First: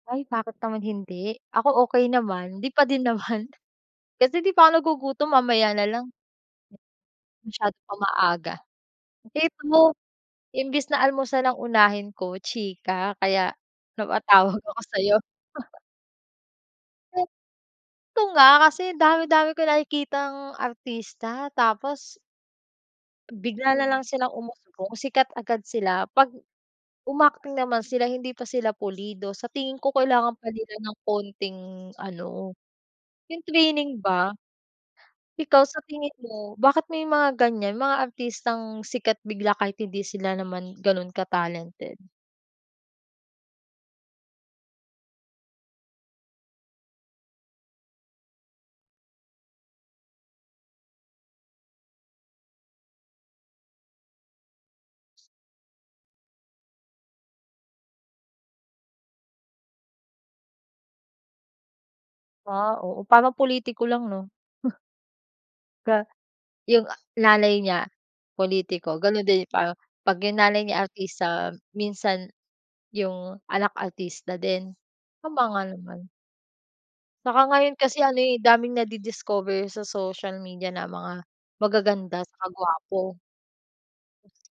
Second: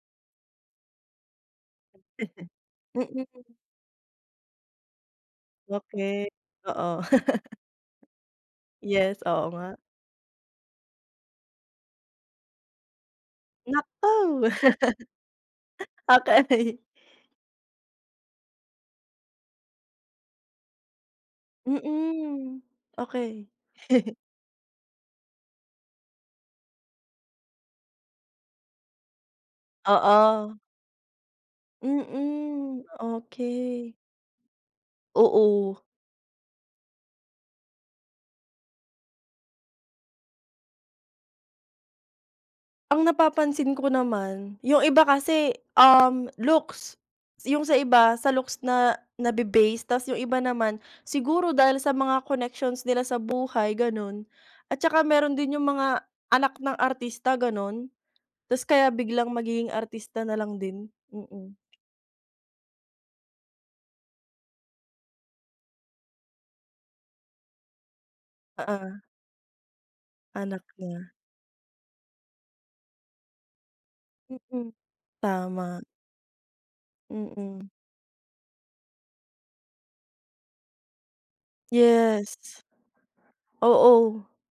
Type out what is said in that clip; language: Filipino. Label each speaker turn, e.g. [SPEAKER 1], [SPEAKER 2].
[SPEAKER 1] Ay, bakit naman hindi. Ako, okey naman. Hindi pa din
[SPEAKER 2] Mm.
[SPEAKER 1] naman. Kasi 'di pa ako nagugutom, mamaya na lang.
[SPEAKER 2] Okay, oo.
[SPEAKER 1] Masyadong pang maaga.
[SPEAKER 2] Yes, oo
[SPEAKER 1] Hate
[SPEAKER 2] nga.
[SPEAKER 1] mo, imbis na almusan ang unahin ko, chika. Kaya
[SPEAKER 2] Naku,
[SPEAKER 1] napatawag ako sa'yo.
[SPEAKER 2] okay.
[SPEAKER 1] Ito nga, kasi dami dami ko nakikitang artista. Tapos
[SPEAKER 2] Mm, okay.
[SPEAKER 1] Bigla na lang silang umuusbong, sikat agad sila. 'Pag um, acting naman sila, hindi pa sila pulido. Sa tingin ko, kailangan pa
[SPEAKER 2] Oo.
[SPEAKER 1] nila ng konting ano,
[SPEAKER 2] Mm,
[SPEAKER 1] yung
[SPEAKER 2] okay.
[SPEAKER 1] training ba. Ikaw, sa
[SPEAKER 2] Oo.
[SPEAKER 1] tingin mo? Bakit may mga ganyan, mga artistang sikat bigla kahit hindi sila naman ganon ka-talented?
[SPEAKER 2] Ang napapansin ko naman, yung iba kasi, um, looks, yung sa iba sa looks na nabe-base. Tas yung iba naman, siguro dahil sa mga connections nila sa buhay, ganon. At 'tsaka meron din yung mga anak ng artista ganon, 'tas kaya biglang magiging artista na lang din, mm.
[SPEAKER 1] Ah, oo, parang politiko lang, 'no? Ga yung nanay niya pulitiko,
[SPEAKER 2] Oo.
[SPEAKER 1] ganun din. Pa 'pag yung
[SPEAKER 2] Anak
[SPEAKER 1] nanay niya
[SPEAKER 2] niya.
[SPEAKER 1] artista, minsan yung anak artista
[SPEAKER 2] Mm,
[SPEAKER 1] din. Tama nga
[SPEAKER 2] tama.
[SPEAKER 1] naman. Saka
[SPEAKER 2] Mm.
[SPEAKER 1] ngayon kasi, ano, eh, daming nadi-discover sa social media na mga magaganda
[SPEAKER 2] Yes.
[SPEAKER 1] 'tsaka gwapo.
[SPEAKER 2] Oo.